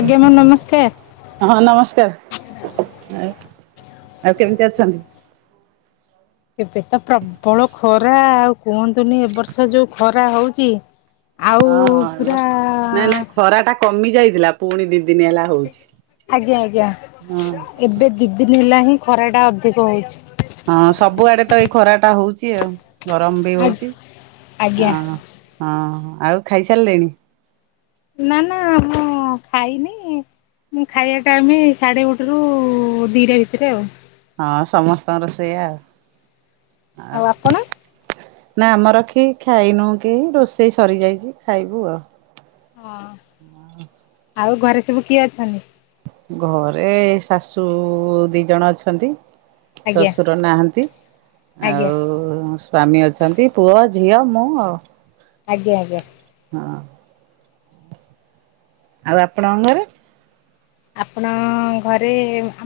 ଆଜ୍ଞା ମାମ ନମସ୍କାର ହଁ ନମସ୍କାର ଆ ଆଉ କେମିତି ଅଛନ୍ତି? ଏବେ ତ ପ୍ରବଳ ଖରା ଆଉ କୁହନ୍ତୁନି ଏ ବର୍ଷ ଯୋଉ ଖରା ହଉଛି ଆଉ ହଁଁ ଅଁ ପୁରା ନାଇଁ ନାଇଁ ଖରା ଟା କମି ଯାଇଥିଲା ପୁଣି ଦି ଦିନ ହେଲା ହଉଛି ଆଜ୍ଞା ଆଜ୍ଞା ହଁ ଏବେ ଦି ଦିନ ହେଲା ହିଁ ଖରା ଟା ଅଧିକ ହଉଛି ହଁ ସବୁଆଡେ ତ ଏଇ ଖରା ଟା ହଉଛି ଆଉ ଗରମ ବି ଆ ହଉଛି ଆଜ୍ଞା ହଁ ହଁ ଆଉ ଖାଇସାରିଲେଣି? ନା ନା ମୁଁ ଖାଇନି ମୁଁ ଖାଇବା ଟାଇମ ସାଢ଼େ ଗୋଟେ ରୁ ଦିଟା ଭିତରେ ଆଉ ହଁ ସମସ୍ତଙ୍କର ସେଇୟା ଆଉ ଆଉ ନା ଆମର କେହି ଖାଇନୁ କେହି ରୋଷେଇ ସରିଯାଇଛି ଖାଇବୁ ଆଉ ହଁ ଆଉ ଘରେ ସବୁ କିଏ ଅଛନ୍ତି? ଘରେ ଶାଶୁ ଦି ଜଣ ଅଛନ୍ତି ଆଜ୍ଞା ଶ୍ୱଶୁର ନାହାନ୍ତି ଆଜ୍ଞା ଆଉ ସ୍ଵାମୀ ଅଛନ୍ତି ପୁଅ ଝିଅ ମୁଁ ଆଉ। ଆଜ୍ଞା ଆଜ୍ଞା ହଁ ଆଉ ଆପଣଙ୍କ ଘରେ? ଆପଣ ଘରେ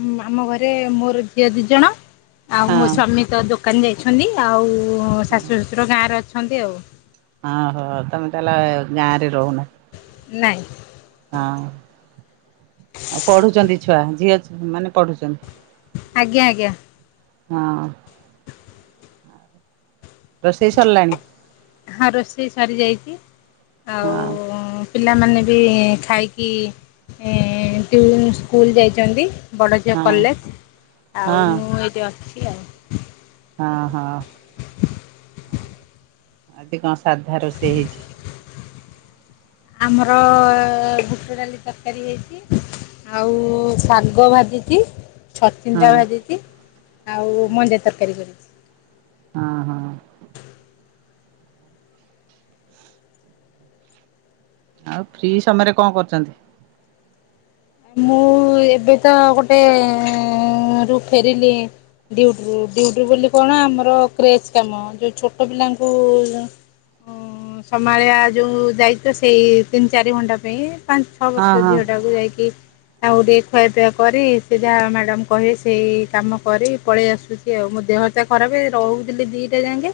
ଆମ ଆମ ଘରେ ମୋର ଝିଅ ଦି ଜଣ ଆଉ ମୋ ହଁ ସ୍ଵାମୀ ତ ଦୋକାନ ଯାଇଛନ୍ତି। ଆଉ ଶାଶୁର ଶ୍ୱଶୁର ଗାଁରେ ଅଛନ୍ତି ଆଉ। ଓହୋ ତମେ ତାହେଲେ ଗାଁ ରେ ରହୁନ? ନାଇଁ। ହଁ ଆଉ ପଢୁଛନ୍ତି ଛୁଆ ଝିଅ ମାନେ ପଢୁଛନ୍ତି? ଆଜ୍ଞା ଆଜ୍ଞା। ହଁ। ରୋଷେଇ ସରିଲାଣି? ହଁ ରୋଷେଇ ସରିଯାଇଛି। ହଁ ଆଉ ପିଲାମାନେ ବି ଖାଇକି ଟି ସ୍କୁଲ ଯାଇଛନ୍ତି। ବଡ଼ଝିଅ ହଁ କଲେଜ ହଁ ଆଉ ମୁଁ ଏଇଠି ଅଛି ଆଉ। ହଁ ହଁ। ଆଜି କଣ ସାଧା ରୋଷେଇ ହେଇଛି? ଆମର ବୁଟଡାଲି ତରକାରୀ ହେଇଛି। ଆଉ ଶାଗ ଭାଜିଚି। ହଁ ଛଚିନ୍ଦ୍ରା ଭାଜିଚି ଆଉ ମଞ୍ଜା ତରକାରୀ କରିଚି। ହଁ ହଁ। ଆଉ ଫ୍ରି ସମୟରେ କଣ କରୁଛନ୍ତି। ମୁଁ ଏବେ ତ ଗୋଟେ ରୁ ଫେରିଲି। ଡିଉଟିରୁ ଡ଼ିଉଟି ବୋଲି କଣ ଆମର କ୍ରେଜ କାମ ଯୋଉ ଛୋଟ ପିଲାଙ୍କୁ ହ। ଅ ସମ୍ଭାଳିବା ଯେଉଁ ଦାୟିତ୍ୱ ସେଇ ତିନି ଚାରି ଘଣ୍ଟା ପାଇଁ। ପାଞ୍ଚ ଛଅ ହଁ ବର୍ଷ ହଁ ଝିଅଟାକୁ ଯାଇକି ତାଙ୍କୁ ଟିକେ ଖୁଆପିଆ କରି ସେ ଯାହା ମ୍ୟାଡାମ କହୀବେ ସେଇ କାମ କରି ପଳେଇ ଆସୁଚୁ। ଆଉ ମୋ ଦେହଟା ଖରାପ ରହୁଥିଲି ଦିଟା ଯାଙ୍କେ।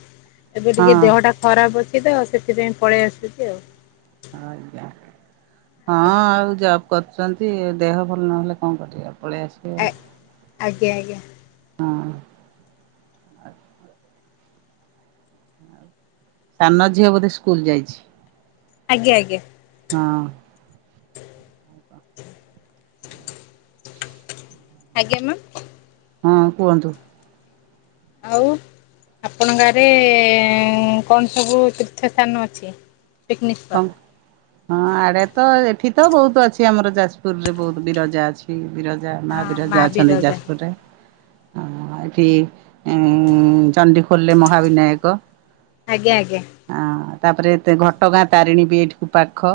ଏବେ ଟିକେ ହଁ। ଦେହଟା ଖରାପ ଅଛି ତ ସେଥିପାଇଁ ପଳେଇ ଆସୁଛି ଆଉ। ଆ୍ଞା ହଁ ଆଉ ଯ କରୁଛନ୍ତି ଦେହ ଭଲ ନହେଲେ କଣ କରିବେ ପଳେଇ ଆସିବେ। ଆ ଆଉ। ଆଜ୍ଞା ଆଜ୍ଞା। ହଁ ସାନ ଝିଅ ବୋଧେ ସ୍କୁଲ ଯାଇଛି। ଆଜ୍ଞ ଆଜ୍ଞା। ହଁ। ଆଜ୍ଞା ମାମ? ହଁ କୁହନ୍ତୁ? ଆଉ। ଆପଣ ଗାଁରେ କଣ ସବୁ ତୀର୍ଥସ୍ଥାନ ଅଛି ପିକନିକ କଣ ସ୍ପଟ୍? ହଁ ଆଡେ ତ ଏଠି ତ ବହୁତ ଅଛି ଆମର ଯାଜପୁର ରେ ବହୁତ ବିରଜା ଅଛି। ବି ବିରଜା ମା ବିରଜା ଅଛନ୍ତି ଯାଜପୁରରେ। ହଁ ଏଠି ଚଣ୍ଡୀ ଖୋଲିଲେ ମହାବିନାୟକ ଆଜ୍ଞା ଆଜ୍ଞା ତାପରେ ଘ ଟଗାଁ ତାରିଣୀ ବି ଏଠିକୁ ପାଖ।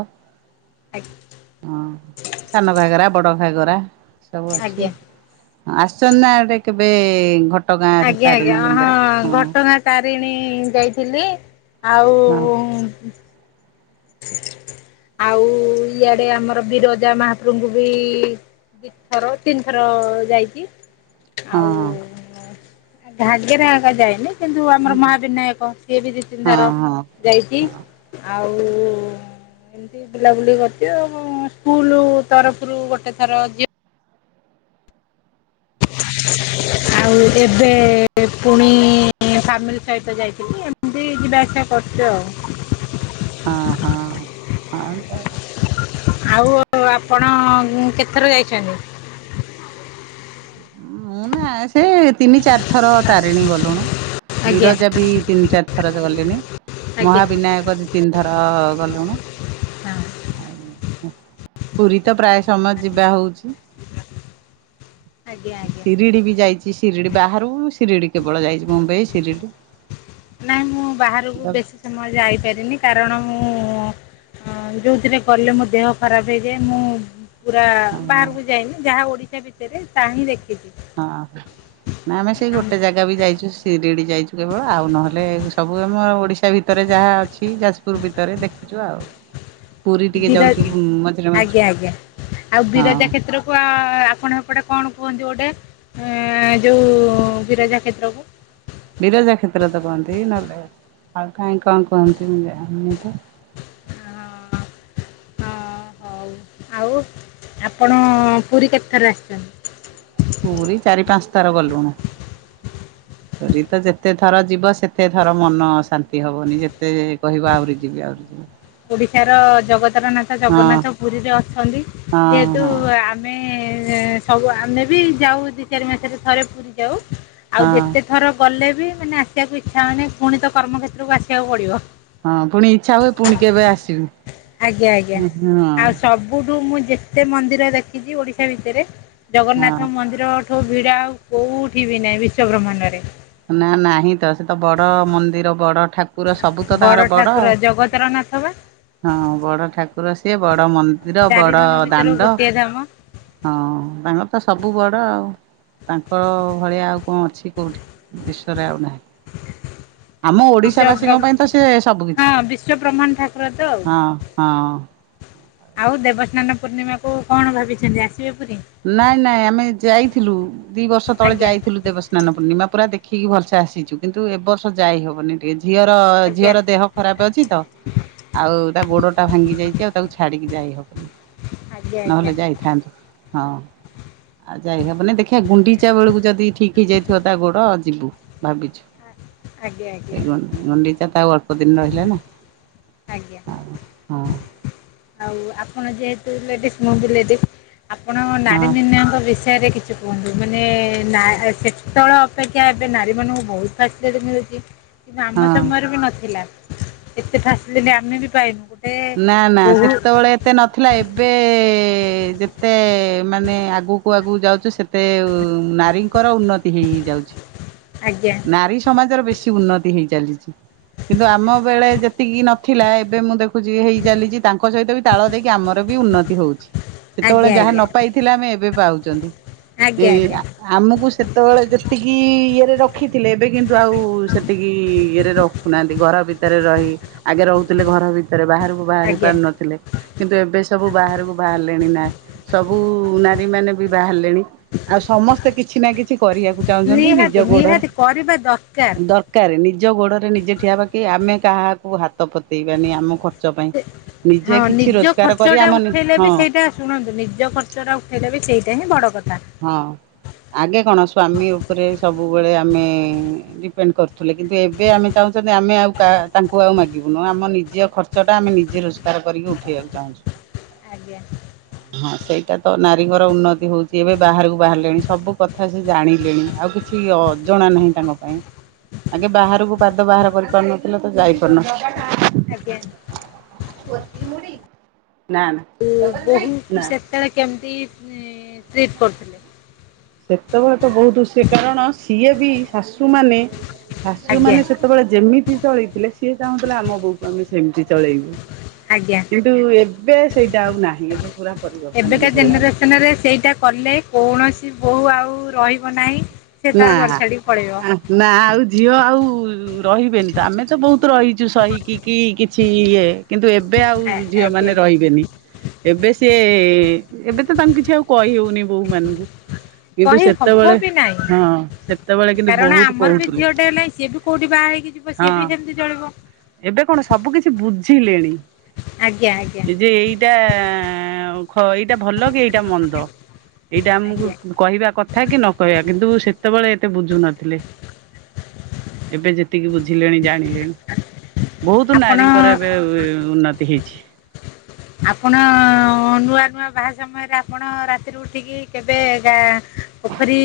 ଆଜ୍ଞା। ହଁ ସାନ ଘାଗରା ବଡ ଘାଗରା ସବୁ ଅଛି। ଆଜ୍ଞା। ଆସନ୍ ନା ଆଡେ କେବେ ଘଟ ଆଜ୍ଞା ଆଜ୍ଞା ହଁ ଘଟ୍ ଘଟଗାଁ ତାରିଣୀ ଯାଇଥିଲି ଆଉ ହଁ ଆଉ ଇଆଡେ ଆମର ବିରଜା ମହାପ୍ରଭଙ୍କୁ ବି ଦିଥର ତିନି ଥର ଯାଇଛି। ହଁ ଆଉ ଘାଗେରା ଅବା ଯାଇନି। କିନ୍ତୁ ଆମର ହଁ ମାହା ବିିନାୟକ ସିଏ ବି ଦୁଇ ତିନିଥର ହଁ ଯାଇଚି ଆଉ। [inaudible] ଏମତି ବୁଲାବୁଲି କରିଚି ଆଉ ସ୍କୁଲୁ ତରଫରୁ ଗୋଟେ ଥର ଝିଅ ଆଉ ଏବେ ପୁଣି ଫାମିଲି ସହିତ ଯାଇଥିଲି। ଏମିତି ଯିବା ଆସିବା କରୁଚୁ ଆଉ। ହଁ ହଁ ହ ତାଆ ଆଉ ଆପଣ କେତେ ଥର ଯାଇଛନ୍ତି? ମୁଁଁ ନା ସେ ତେ ତିନି ଚାରି ଥର ତାରିଣୀ ଗଲୁଣୁ ଆଜ୍ଞା ବିରଜା ବି ତିନି ଚାରି ଥର ଗଲିଣି। ଆଜ୍ଞା ମହାବିନାୟକ ଦିଇ ତିନିଥର ଗଲୁଣି। ହଁ ଆଉ ପୁରୀ ତ ପ୍ରାୟ ସମୟ ଯିବା ହଉଚି। ଆଜ୍ଞା ଆଜ୍ଞା ଶିରିଡି ବି ଯାଇଚି। ଶିରିଡି ବାହାରୁ ଶିରିଡି କେବଳ ଯାଇଚି ମୁମବାଇ ଶିରିଡି। ନାଇଁ ମୁଁ ବାହାରକୁ ହଁ ବେଶୀ ସମୟ ଯାଇପାରିନି କାରଣ ମୁଁ ହଁ ଯୋଉଥିରେ ଗଲେ ମୋ ଦେହ ଖରାପ ହେଇଯାଏ। ମୁଁ ପୁରା ହଁ। ବାହାରକୁ ଯାଇନି। ଯାହା ଓଡିଶା ଭିତରେ ତାହା ହିଁ ଦେଖିଚି। ହଁ। ନା ଆମେ ସେଇ ଗୋଟେ ଜାଗା ବି ଯାଇଛୁ ସିରିଡି ଯାଇଚୁ କେବଳ ଆଉ ନହେଲେ ସବୁ ଆମ ଓଡିଶା ଭିତରେ। ଭିତରେ ଯାହା ଅଛି ଯାଜପୁର ଭିତରେ ଦେଖୁଚୁ ଆଉ। ପୁରୀ ଟିକେ ବିର ଯାଉଛୁ ମଝିରେ ମଝିରେ ଆଜ୍ଞା ଆଜ୍ଞା ଆଉ ବିରଜା ହଁ। କ୍ଷେତ୍ର କୁଆ ଆପଣ ଏପଟେ କଣ କୁହନ୍ତୁ ଗୋଟେ ଯଉଁ ବିରଜା କ୍ଷେତ୍ରକୁ? ବିରଜା କ୍ଷେତ୍ର ତ କୁହନ୍ତି ନହେଲେ ଆଉ କାହିଁ କଣ କୁହନ୍ତି ମୁଁ ଜାନି ନି ତ। ହଉ, ଆଉ ଆପଣ ପୁରୀ କେତେଥର ଆସିଛନ୍ତି? ପୁରୀ ଚାରି ପାଞ୍ଚ ଥର ଗଲୁଣୁ। ପୁରୀ ତ ଯେତେ ଥର ଯିବ ସେତେ ଥର ମନ ଅ ଶାନ୍ତି ହବନି, ଯେତେ କହିବ ଆହୁରି ଯିବି, ଆହୁରି ଯିବି। [inaudible] ଓଡିଶାର ଜଗତର ନାଥ ହଁ ଜଗନ୍ନାଥ ପୁରୀରେ ଅଛନ୍ତି। ହଁ ଯେହେତୁ ହଁ ଆମେ ସବୁ, ଆମେ ବି ଯାଉ ଦି ଚାରି ମାସରେ ଥରେ ପୁରୀ ଯାଉ। ଆଉ ହଁ ଯେତେ ଥର ଗଲେ ବି ମାନେ ଆସିବାକୁ ଇଚ୍ଛା ହଉନି। ପୁଣି ତ କର୍ମକ୍ଷେତ୍ରକୁ ଆସିବାକୁ ପଡିବ। ହଁ, ପୁଣି ଇଚ୍ଛା ହୁଏ ପୁଣି କେବେ ଆସିବୁ? ଆଜ୍ଞା, ଆଜ୍ଞା ହଁ ଆଉ ସବୁଠୁ ମୁଁ ଯେତେ ମନ୍ଦିର ଦେଖିଚି ଓଡିଶା ଭିତରେ ଜଗନ୍ନାଥ ହଁ। ମନ୍ଦିରଠୁ ଭିଡ଼ ଆଉ କୋଉଠି ବି ନାହିଁ ବିଶ୍ୱ ବ୍ରହ୍ମାଣ୍ଡରେ। ନା ନାହିଁ ତ ସେ ତ ବଡ ମନ୍ଦିର ବଡ ଠାକୁ ର ସବୁ ତ ବଡ଼ ତାଙ୍କର ବଡ ଠାକୁର ଆଉ। ଜଗତର ନାଥ ବା ହଁ, ବଡ ଠାକୁର ସିଏ, ବଡ ମନ୍ଦିର, ଚାରି ବଡ ଧାମ ଭିତରୁ ଦାଣ୍ଡ। ଗୋଟିଏ ଧାମ ହଁ, ତାଙ୍କର ତ ସବୁ ବଡ଼ ଆଉ, ତାଙ୍କ ଭଳିଆ ଆଉ କଣ ଅଛି କଉଠି। ବିଶ୍ୱରେ ଆଉ ନାହିଁ। ଆମ ଓଡିଶା ବିଶ୍ୱ ବାସୀଙ୍କ ବ୍ର- ପାଇଁ ତ ସେ ସବୁ କିିଛି। ହଁ ବିଶ୍ୱ ବ୍ରହ୍ମାଣ୍ଡ ଠାକୁର ତ ଆଉ ହଁ, ହଁ। ଆଉ ଦେବସ୍ନାନ ପୂର୍ଣ୍ଣିମାକୁ କଣ ଭାବିଚନ୍ତି ଆସିବେ ପୁରୀ? ନାଇଁ, ନାଇଁ ଆମେ ଯାଇଥିଲୁ ଦି ବର୍ଷ ତଳେ ଆଜ୍ଞା ଯାଇଥିଲୁ ଦେବସ ସ୍ନାନ ପୂର୍ଣ୍ଣିମା ପୁରା ଦେଖିକି ଭଲସେ ଆସିଚୁ କିନ୍ତୁ ଏ ବର୍ଷ ଯାଇ ହବନି ଟିକେ ଝିଅର ଆଜ୍ଞା ଝିଅର ଦେହ ଖରାପ ଅଛି ତ ଆଉ ତା ଗୋଡ ଟା ଭାଙ୍ଗି ଯାଇଚି ଆଉ ତାକୁ ଛାଡିକି ଯାଇ ହବନି। ଆଜ୍ଞା ଆଜ୍ଞା ନହେଲେ ଯାଇଥାନ୍ତୁ। ହଁ। ଆଉ ଯାଇହବନି, ଦେଖିବା ଗୁଣ୍ଡିଚା ବେଳକୁ ଯଦି ଠିକ ହେଇଯାଇଥିବ ତା ଗୋଡ ଯିବୁ ଭାବିଚୁ। ଆ- ଆଜ୍ଞା ଆଜ୍ଞା ସେ ଗୁ ଗୁଣ୍ଡିଚା ତ ଆଉ ଅଳ୍ପ ଦିନ ରହିଲା ନା। ଆଜ୍ଞା, ହଁ ଆଉ ଆପଣ ଯେହେତୁ ଲେଡିସ ମୁଁ ବି ଲେଡିସ। ଆପଣ ନାରୀ ହଁ ନିର୍ଣ୍ଣୟକ ବେସି ରେ କିଛି କୁହନ୍ତୁ। ମାନେ ନା ସେତେବେଳେ ଅପେକ୍ଷା ଏବେ ନାରୀ ମାନଙ୍କୁ ବହୁତ ଫାସିଲିଟି ମିଳୁ ଚି କିନ୍ତୁ ଆମ ହଁ ସମୟରେ ବି ନଥିଲା। ଏତେ ଫାସିଲିଟି ଆମେ ବି ପାଇନୁ। ଗୋଟେ ନା, ନା ବହୁ ସେତେବେଳେ ଏତେ ନଥିଲା। ଏବେ ଯେତେ ମାନେ ଆଗକୁକ ଆଗକୁ ଯାଉଚୁ ସେ ତେ‌ ଉ ନାରୀଙ୍କର ଉନ୍ନତି ହେଇ ହେଇ ଯାଉଛି। ଆଜ୍ଞା। ନାରୀ ସମାଜର ବେଶୀ ଉନ୍ନତି ହେଇ ଚାଲିଚି। କିନ୍ତୁ ଆମ ବେଳେ ଯେତିକି ନଥିଲା ଏବେ ମୁଁ ଦେ ଖୁଚି ହେଇ ଚାଲିଚି ତାଙ୍କ ସହିତ ବି ତାଳ ଦେଇକି ଆମର ବି ଉନ୍ନତି ହଉଛି। ସେତୋଳେ ଆଜ୍ଞା ଯାହା ନ ଆଜ୍ଞା ପାଇ ଥିଲେ ଆମେ ଏବେ ପାଉଚନ୍ତି ଏ ଆଜ୍ଞା ଆଜ୍ଞା ଆ ଆମୁକୁ ସେତୋଳେ ଯେତିକି ଇଏରେ ରଖିଥିଲେ ଏବେ କିନ୍ତୁ ଆଉ ସେତିକି ଇଏରେ ର ଖୁନାହାନ୍ତି ଘର ଭିତରେ ରହି ଆଗେ ରହୁଥୁଲେ ଘର ଭିତରେ ବାହାରୁକୁ ବାହାରି ଆଜ୍ଞା ପାରୁନଥୁଲେ। କିନ୍ତୁ, ଏବେ ସବୁ ବାହାରୁକୁ ବାହାରିଲେଣି ନା ସବୁ ନାରୀ ମାନେ ବି ବାହାରିଲେଣି। ଆଉ ସମସ୍ତେ କିଛି ନା କିଛି କରିବାକୁ ଚାହୁଁଚନ୍ତି। ନିଜ ନିହାତି ଗୋଡ଼ରେ ନିହାତି କରିବା ଦରକାର ଦର୍ କାରେ ନିଜ ଗୋଡ଼ରେ ନିଜେ ଠିଆହବା କି ଆମେ କାହାକୁ ହାତ ପତେଇବାନି ଆମୁ ସେ ହଁ ନିଜ କରି ଖର୍ଚ୍ଚଟା ଆମ ଉଠେଇଲେ ବି ହଁ ସେଇଟା ଶୁଣନ୍ତୁ, ନିଜ ଖର୍ଚ୍ଚଟା ଉଠାଇଲେ ବି ସେଇଟା ହିଁ ବଡ଼ କଥା। ହଁ, ଆଗେ କଣ ସ୍ଵାମୀ ଓପରେ ସବୁବେଳେ ଆମେ ଡିପେଣ୍ଡ୍ କରୁଥୁଲେ କିନ୍ତୁ ଏବେ ଆମେ ଚାହୁଁଛନ୍ତି ଆମେ ଆଉ କାହା ତାଙ୍କୁ ଆଉ ମାଗିବୁନି ଆମ ନିଜ ଖର୍ ଚଟା ଆମେ ନିଜେ ରୋଜଗାର କରିକି ଉଠେଇବାକୁ ଚାହୁଁଚୁ। ଆଜ୍ଞା ହଁ, ସେଇଟା ତ ନାରୀଙ୍କର ଉନ୍ନତି ହୋଉ ତି ଏବେ ବାହାରୁକୁ ବାହାରିଲେଣି, ସବୁ କଥା ସେ ଜାଣିଲେଣି ଆଉ କିଛି ଅଜଣା ନୁହେଁ ତାଙ୍କ ପାଇଁ। ଆଗେ ବାହାରୁକୁ ପାଦ ବାହାର କରିପାରୁନଥୁଲେ ତ ଯାଇ ପାରୁନଥୁଲେ। ଆଜ୍ଞା। ନାଁ ନାଁ। ଉ ବୋହୂକୁ ସେତେଳେ କେମିତି ଇଁ ଟ୍ରିଟ୍ କରୁଥୁଲେ? ସେତେବେଳେ ତ ବୋହୁତ ସିଏ କଣ ସିଏ ବି ଶାଶୁମାନେ ଆଜ୍ଞା ଶାଶୁମାନେ ସେ ଏବେ ଯେମିତି ଚଳେଇଥିଲେ ସିଏ ଚାହୁଁଥୁଲେ ଆମ ବୋହୂକୁ ଆମେ ସେମିତି ଚଳେଇବୁ। ଆଜ୍ଞା। କିନ୍ତୁ ଏବେ ସେଇଟା ଆଉ ନାହିଁ ଏବେ ପୁରା ପରିବର୍ତ୍ତନ ଏବେକା ହେଇସାରିଲାଣି ଜେନେରେସନ୍ ରେ ସେଇଟା କଲେ କୌଣସି ବୋହୂ ଆଉ ରହିବ ନାହିଁ। ସେ ତାର ନାଁ ଘର ଛାଡିକି ପଳେଇବ ଆଁ ନାଁ ଆଉ ଝିଅ ଆଉ ରହିବେନି ତ ଆମେ ତ ବୋହୁତ ରହିଚୁ ସହିକି କି କିଛି ଇଏ କିନ୍ତୁ ଏବେ ଆଉ ଆଜ୍ଞା ଝିଅମାନେ ରହିବେନି। ଏବେ ସିଏ ଏବେ ତ ତାଙ୍କୁ କିଛି ଆଉ କହିହଉନେଇ ବୋହୂମାନୁଙ୍କୁ। କହି ହବ ବି ନାଇଁ। ସେତେବେଳେ କିନ୍ତୁ କାରଣ ବହୁତ ଆମର ବି କହୁଥିଲେ ଝିଅଟେ ହେଲେ ସିଏ ବି କୋଉଠି ବାହା ହେଇକି ଯିବ ସିଏ ହଁ। ବି ସେମିତି ଚଳିବ। ଏବେ କଣ ସବୁ କିଛି ବୁଝିଲେଣି ଆଜ୍ଞା ଆଜ୍ଞା ଏ ଯେ ଏଇଟା ଅଁ ଖ ଏଇଟା ଭଲ କି ଏଇଟା ମନ୍ଦ ଏଇଟା ଆଜ୍ଞା ଆମୁକୁ କହିବା କଥା କି ନ କହିଆ କିନ୍ତୁ ସେତବେଳେ ଏତେ ବୁଝୁ ନଥିଲେ। ଏବେ ଯେତିକି ବୁଝିଲେଣି ଜାଣିଲେଣି। ବୋହୁତ ନାରୀଙ୍କର ଆପଣ ଏବେ ଉନ୍ନତି ହେଇଛି। ଆପଣ ନୂଆ ନୂଆ ବାହା ସମୟରେ ଆପଣ ରାତିରେ ଉଠିକି କେବେ ଗା ପୋଖରୀ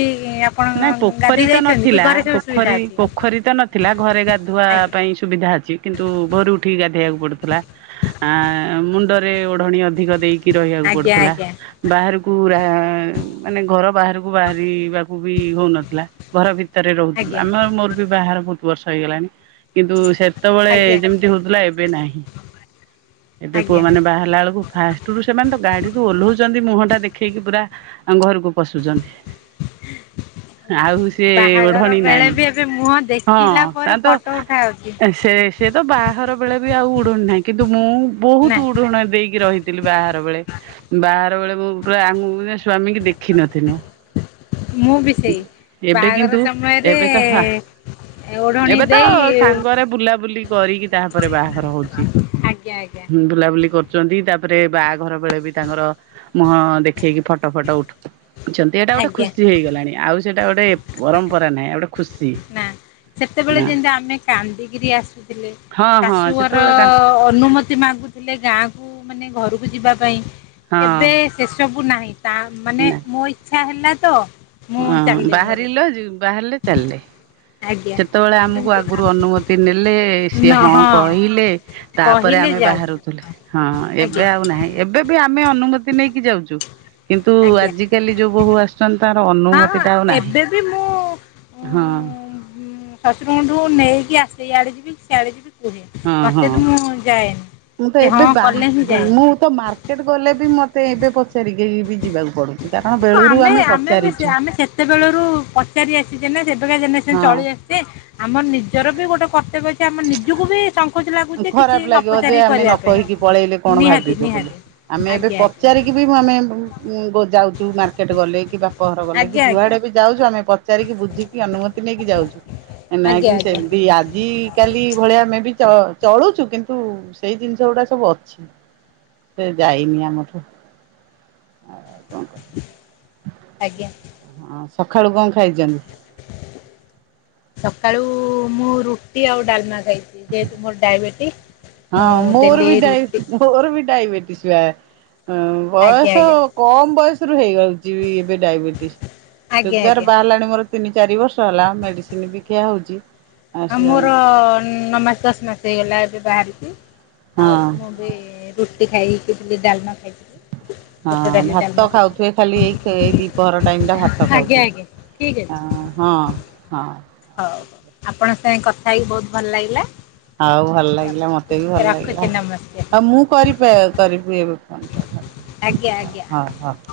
ଆ ନାଁ ପୋଖରୀ ତ ନଥିଲା ସୁବିଧା ପୋଖରୀ ଅଛି? ପୋଖରୀ ତ ନଥିଲା ଘରେ ଗାଧୁଆ ଆଜ୍ଞା ପାଇଁ ସୁବିଧା ଅଛି କିନ୍ତୁ ଭୋରୁ ଉଠିକି ଗାଧେଇବାକୁ ପଡ଼ୁଥୁଲା। ଆ ମୁଣ୍ଡରେ ଓଢ଼ଣିୀ ଅଧିକ ଦେଇ କି ରହିବାକୁ ଆଜ୍ଞା ପଡ଼ୁଥୁଲା ଆଜ୍ଞା ବାହାରୁକୁ ରା ମାନେ ଘର ବାହାରୁକୁ ବାହାରିବା ଉ ବି ହୋଉନଥୁଲା ଘର ଭିତରେ ରହୁଥୁଲୁ ଆଜ୍ଞା ଆମର ମୋର ବି ବାହାହର ଭୋଉତ୍ ବର୍ଷ ହେଇଗଲାଣି। କିନ୍ତୁ ସେତବେଳେ ଆଜ୍ଞା ଯେମତି ହୋଉଥୁଲା ଏବେ ନାହିଁ। ଏବେ ଆଜ୍ଞା। ପୁଅମାନେ ବାହାରିଲା ଅଳୁକୁ ଫାଷ୍ଟରୁ ସେମାନେ ତ ଗାଡ଼ିରୁ ଓହ୍ଲଉଚନ୍ତି ମୁହଁଟା ଦେଖେଇକି ପୁରା ଘରକୁ ପଶୁଚନ୍ତି ଆଉ ତେ ବାହାଘର ଓଢ଼ଣୀ ବେଳେ ନାଇଁ ବି ଏବେ ମୁହଁ ହଁ ଦେଖିଲା ତା ପରେ ତ ଫଟୋ ଉଠା ହଉଛି ଏ ସେ ସେ ତ ବାହର ବେଳେ ବି ଆଉ ଓଢ଼ଣୀ ନାହିଁ କିନ୍ତୁ ମୁଁ ନା ବୋହୁତ ଓଡ଼ଣା ଦେଇକି ରହିି ତିଲି ବାହର ବେଳେ ବାହର ବେଳେ ମୁଁ ପୁରା ଆମୁ ମନେ ସ୍ଵାମୀ କି ଦେଖିନଥିନୁ। ମୁଁ ବି ସେଇ ଏବେ ବାହାଘର କିନ୍ତୁ ସମୟରେ ଏବେ ତ ହା ଓଢଣୀ ଏବେ ତ ଦେଇ ସାଙ୍ଗରେ ବୁଲାବୁଲି କରିକି ତାପରେ ବାହାଘର ହୋଉଚି। ଆଜ୍ଞ ଆଜ୍ଞା। ବୁଲାବୁଲି କରୁଚନ୍ତି ତାପରେ ବାହା ଘର ବେଳେ ବି ତାଙ୍କର ମୁହଁ ଦେଖେଇକି ଫଟ ଫଟ ଉଠୁ ଛନ୍ତି ଏଇଟା ଗୋଟେ ଆଜ୍ଞା। ଖୁସି ହେଇଗଲାଣି ଆଉ ସେଇଟା ଗୋଟେ ପରମ୍ପରା ନାହିଁ ଆଉ ଗୋଟେ ଖୁସି ନାଁ ସେତେବେଳେ ନା ଯେନ୍ତି ଆମେ କାନ୍ଦିକିରି ଆସିଥିଲେ। ହଁ ହଁ ଶାଶୁଘର ସେତେବେଳେ କା ଅନୁମ ମାଗୁଥିଲେ ଗାଁକୁ ମାନେ ଘରକୁ ଯିବା ପାଇଁ ଏବେ ହଁ ସେସବୁ ନାହିଁ ତା ମାନେ ନା ମୋ ଇଚ୍ଛା ହେଲା ତ ମୁଁ ହଁ ଚାଲିଲି ଘରକୁ ବାହାରିଲ ବାହାରିଲେ ଚାଲିଲେ। ଆଜ୍ଞା। ସେତେବଳେ ଆମୁକୁ କିନ୍ତୁ ଆଗୁରୁ ଅନୁମତି ନେଲେ ସିଏ ହଁ କହିଲେ। ତାପରେ କହିଲେ ଆମେ ଯାଉଥିଲି ବାହାରୁଥିଲେ ହଁ ଆଜ୍ଞା ଏବେ ଆଉ ନାହିଁ। ଏବେ ବି ଆମେ ଅନୁମତି ନେଇକି ଯାଉଚୁ କିନ୍ତୁ ଆଜ୍ଞା ଆଜିକାଲି ଯୋଉ ବୋହୁ ଆସୁ ଛନ୍ତି ତାଙ୍କର ହଁ ହଁ ଅନୁମତିଟା ଆଉ ନାହିଁ ଏବେ ବି ମୁଁ ହଁ। ଶ୍ୱଶୁରଙ୍କ ଠୁ ନେଇକି ଆସେ ଇଆଡେ ଯିବି ସିଆଡେ ଯିବି କୁହେ ହଁ ନଚେତ୍ ହଁ ମୁଁ ଯାଏନି। ମୁଁ ତ ସେ ହଁ ଏବେ ବା କଲେ ହିଁ ଯାଏ। ମୁଁ ତ ମାର୍କେଟ୍ ଗଲେ ବି ମତେ ଏବେ ପ ଚାରିକି ବି ଯିବାକୁ ପଡୁଚି କାରଣ ବେଳୁରୁ ଆମେ ପଚାରିଚୁ। ସତେବେଳରୁ ପଚାରି ଆସିଚେନା ସେବେକା ଯେନେରେସନ୍ ହଁ। ଚଳୀ ଆ ଏ ଆମ ନିଜର ବି ଗୋଟେ କର୍ତ୍ତବ୍ୟ ଅଛି ଆମ ନିଜକୁ ବି ସଂ ଖରାପ୍ ଲାଗିବ ଯେ ଆମେ ନ କହିକି ପଳେଇଲେ କଣ ନିହାତି ଭାବିବେ ବୋଲି ନିହାତି ଆମେ ଏବେ ଆଜ୍ଞା ପଚାରି କି ବୁ ଆମେ ଉଁ ବ ଯାଉଚୁ ମାର୍କେଟ୍ ଗଲେ କି ବାପଘର ଆଜ୍ଞା ଗଲେ କି ଆଜ୍ଞା ଆଜ୍ଞା ଯୁଆଡ଼େ ବି ଯାଉଚୁ ଆମେ ପ ଚାରିକି ବୁଝିକି ଅନୁମତି ନେଇକି ଯାଉଛୁ ଆଜ୍ଞା ନାକି ଆଜ୍ଞା ସେମିତି ଆଜି କାଲି ଭଳିଆ ଆମେ ବି ଚ ଚଳୁଚୁ କିନ୍ତୁ ସେଇ ଜିନ୍ଷ ଗୁଡ଼ା ସବୁ ଅଛି। ସେ ଯାଇନି ଆମଠୁ ଆଉ କଁ କ ଆଜ୍ଞା। ହଁ ସଖାଳୁ କଁ ଖାଇଚନ୍ତି? ସକାଳୁ ମୁଁ ରୁଟି ଆଉ ଡ଼ାଲମା ଖାଇ ଯେହେତୁ ମୋର୍ ଡାଇବେଟିିସ୍। ହଁ ମୋର ବି ଡାଇ ମୋର ବି ଡାଇବେଟିସ୍ ବା ହଁ। ଆଜ୍ଞା ବୟସ ଆଜ୍ଞା କମ୍ ବୟସ ରୁ ହେଇଯାଉଚି ବି ଏବେ ଡାଇବେଟିସ୍। ଆଜ୍ଞା ସୁଗାର୍ ଆଜ୍ଞା ବାହାରିଲାଣି ମୋର ତିନି ଚାରି ବର୍ଷ ହେଲା ମେଡ଼ିସିନ୍ ବି ଖିଆ ହୋଉଚି। ଆମର ନ ମାସ୍ ଦଶ୍ ମାସ ହେଇଗଲା ଏବେ ବାହାରିଚି ଆଉ ହଁ ମୋଁ ରୁଟି ଖାଇକି ବି ଡ଼ାଲମା ଖାଇଥିଲି। ହଁ ବୁଟ ଡାଲି ଭାତ ଡାଲମା ଖାଉଥୁବେ କରିବା। ଖାଲି ଏଇ ଏଇ ଦିପହର ଟାଇମ ଟା ଭାତ ଆଜ୍ଞା ଖାଉଥୁବେ। ଆଜ୍ଞା ଠିକ୍ ଅ ହଁ ହଁ। ହୋଉ ଆପଣଙ୍କ ସାଙ୍ଗେ କଥା ହେଇକି ବୋହୁତ୍ ଭଲ୍ ଲାଗିଲା। ଆଉ ଭଲ ୍ଲାଗିଲା ମତେ ବି ଭଲ୍ ରଖୁଛି ଲାଗିଲା। ନମସ୍କାର ଆଉ ମୁଁ କରି ପା କରିବି ଏବେ ଫୋନ ଟା ଆଜ୍ଞା ଆଜ୍ଞା। ଥାଉ।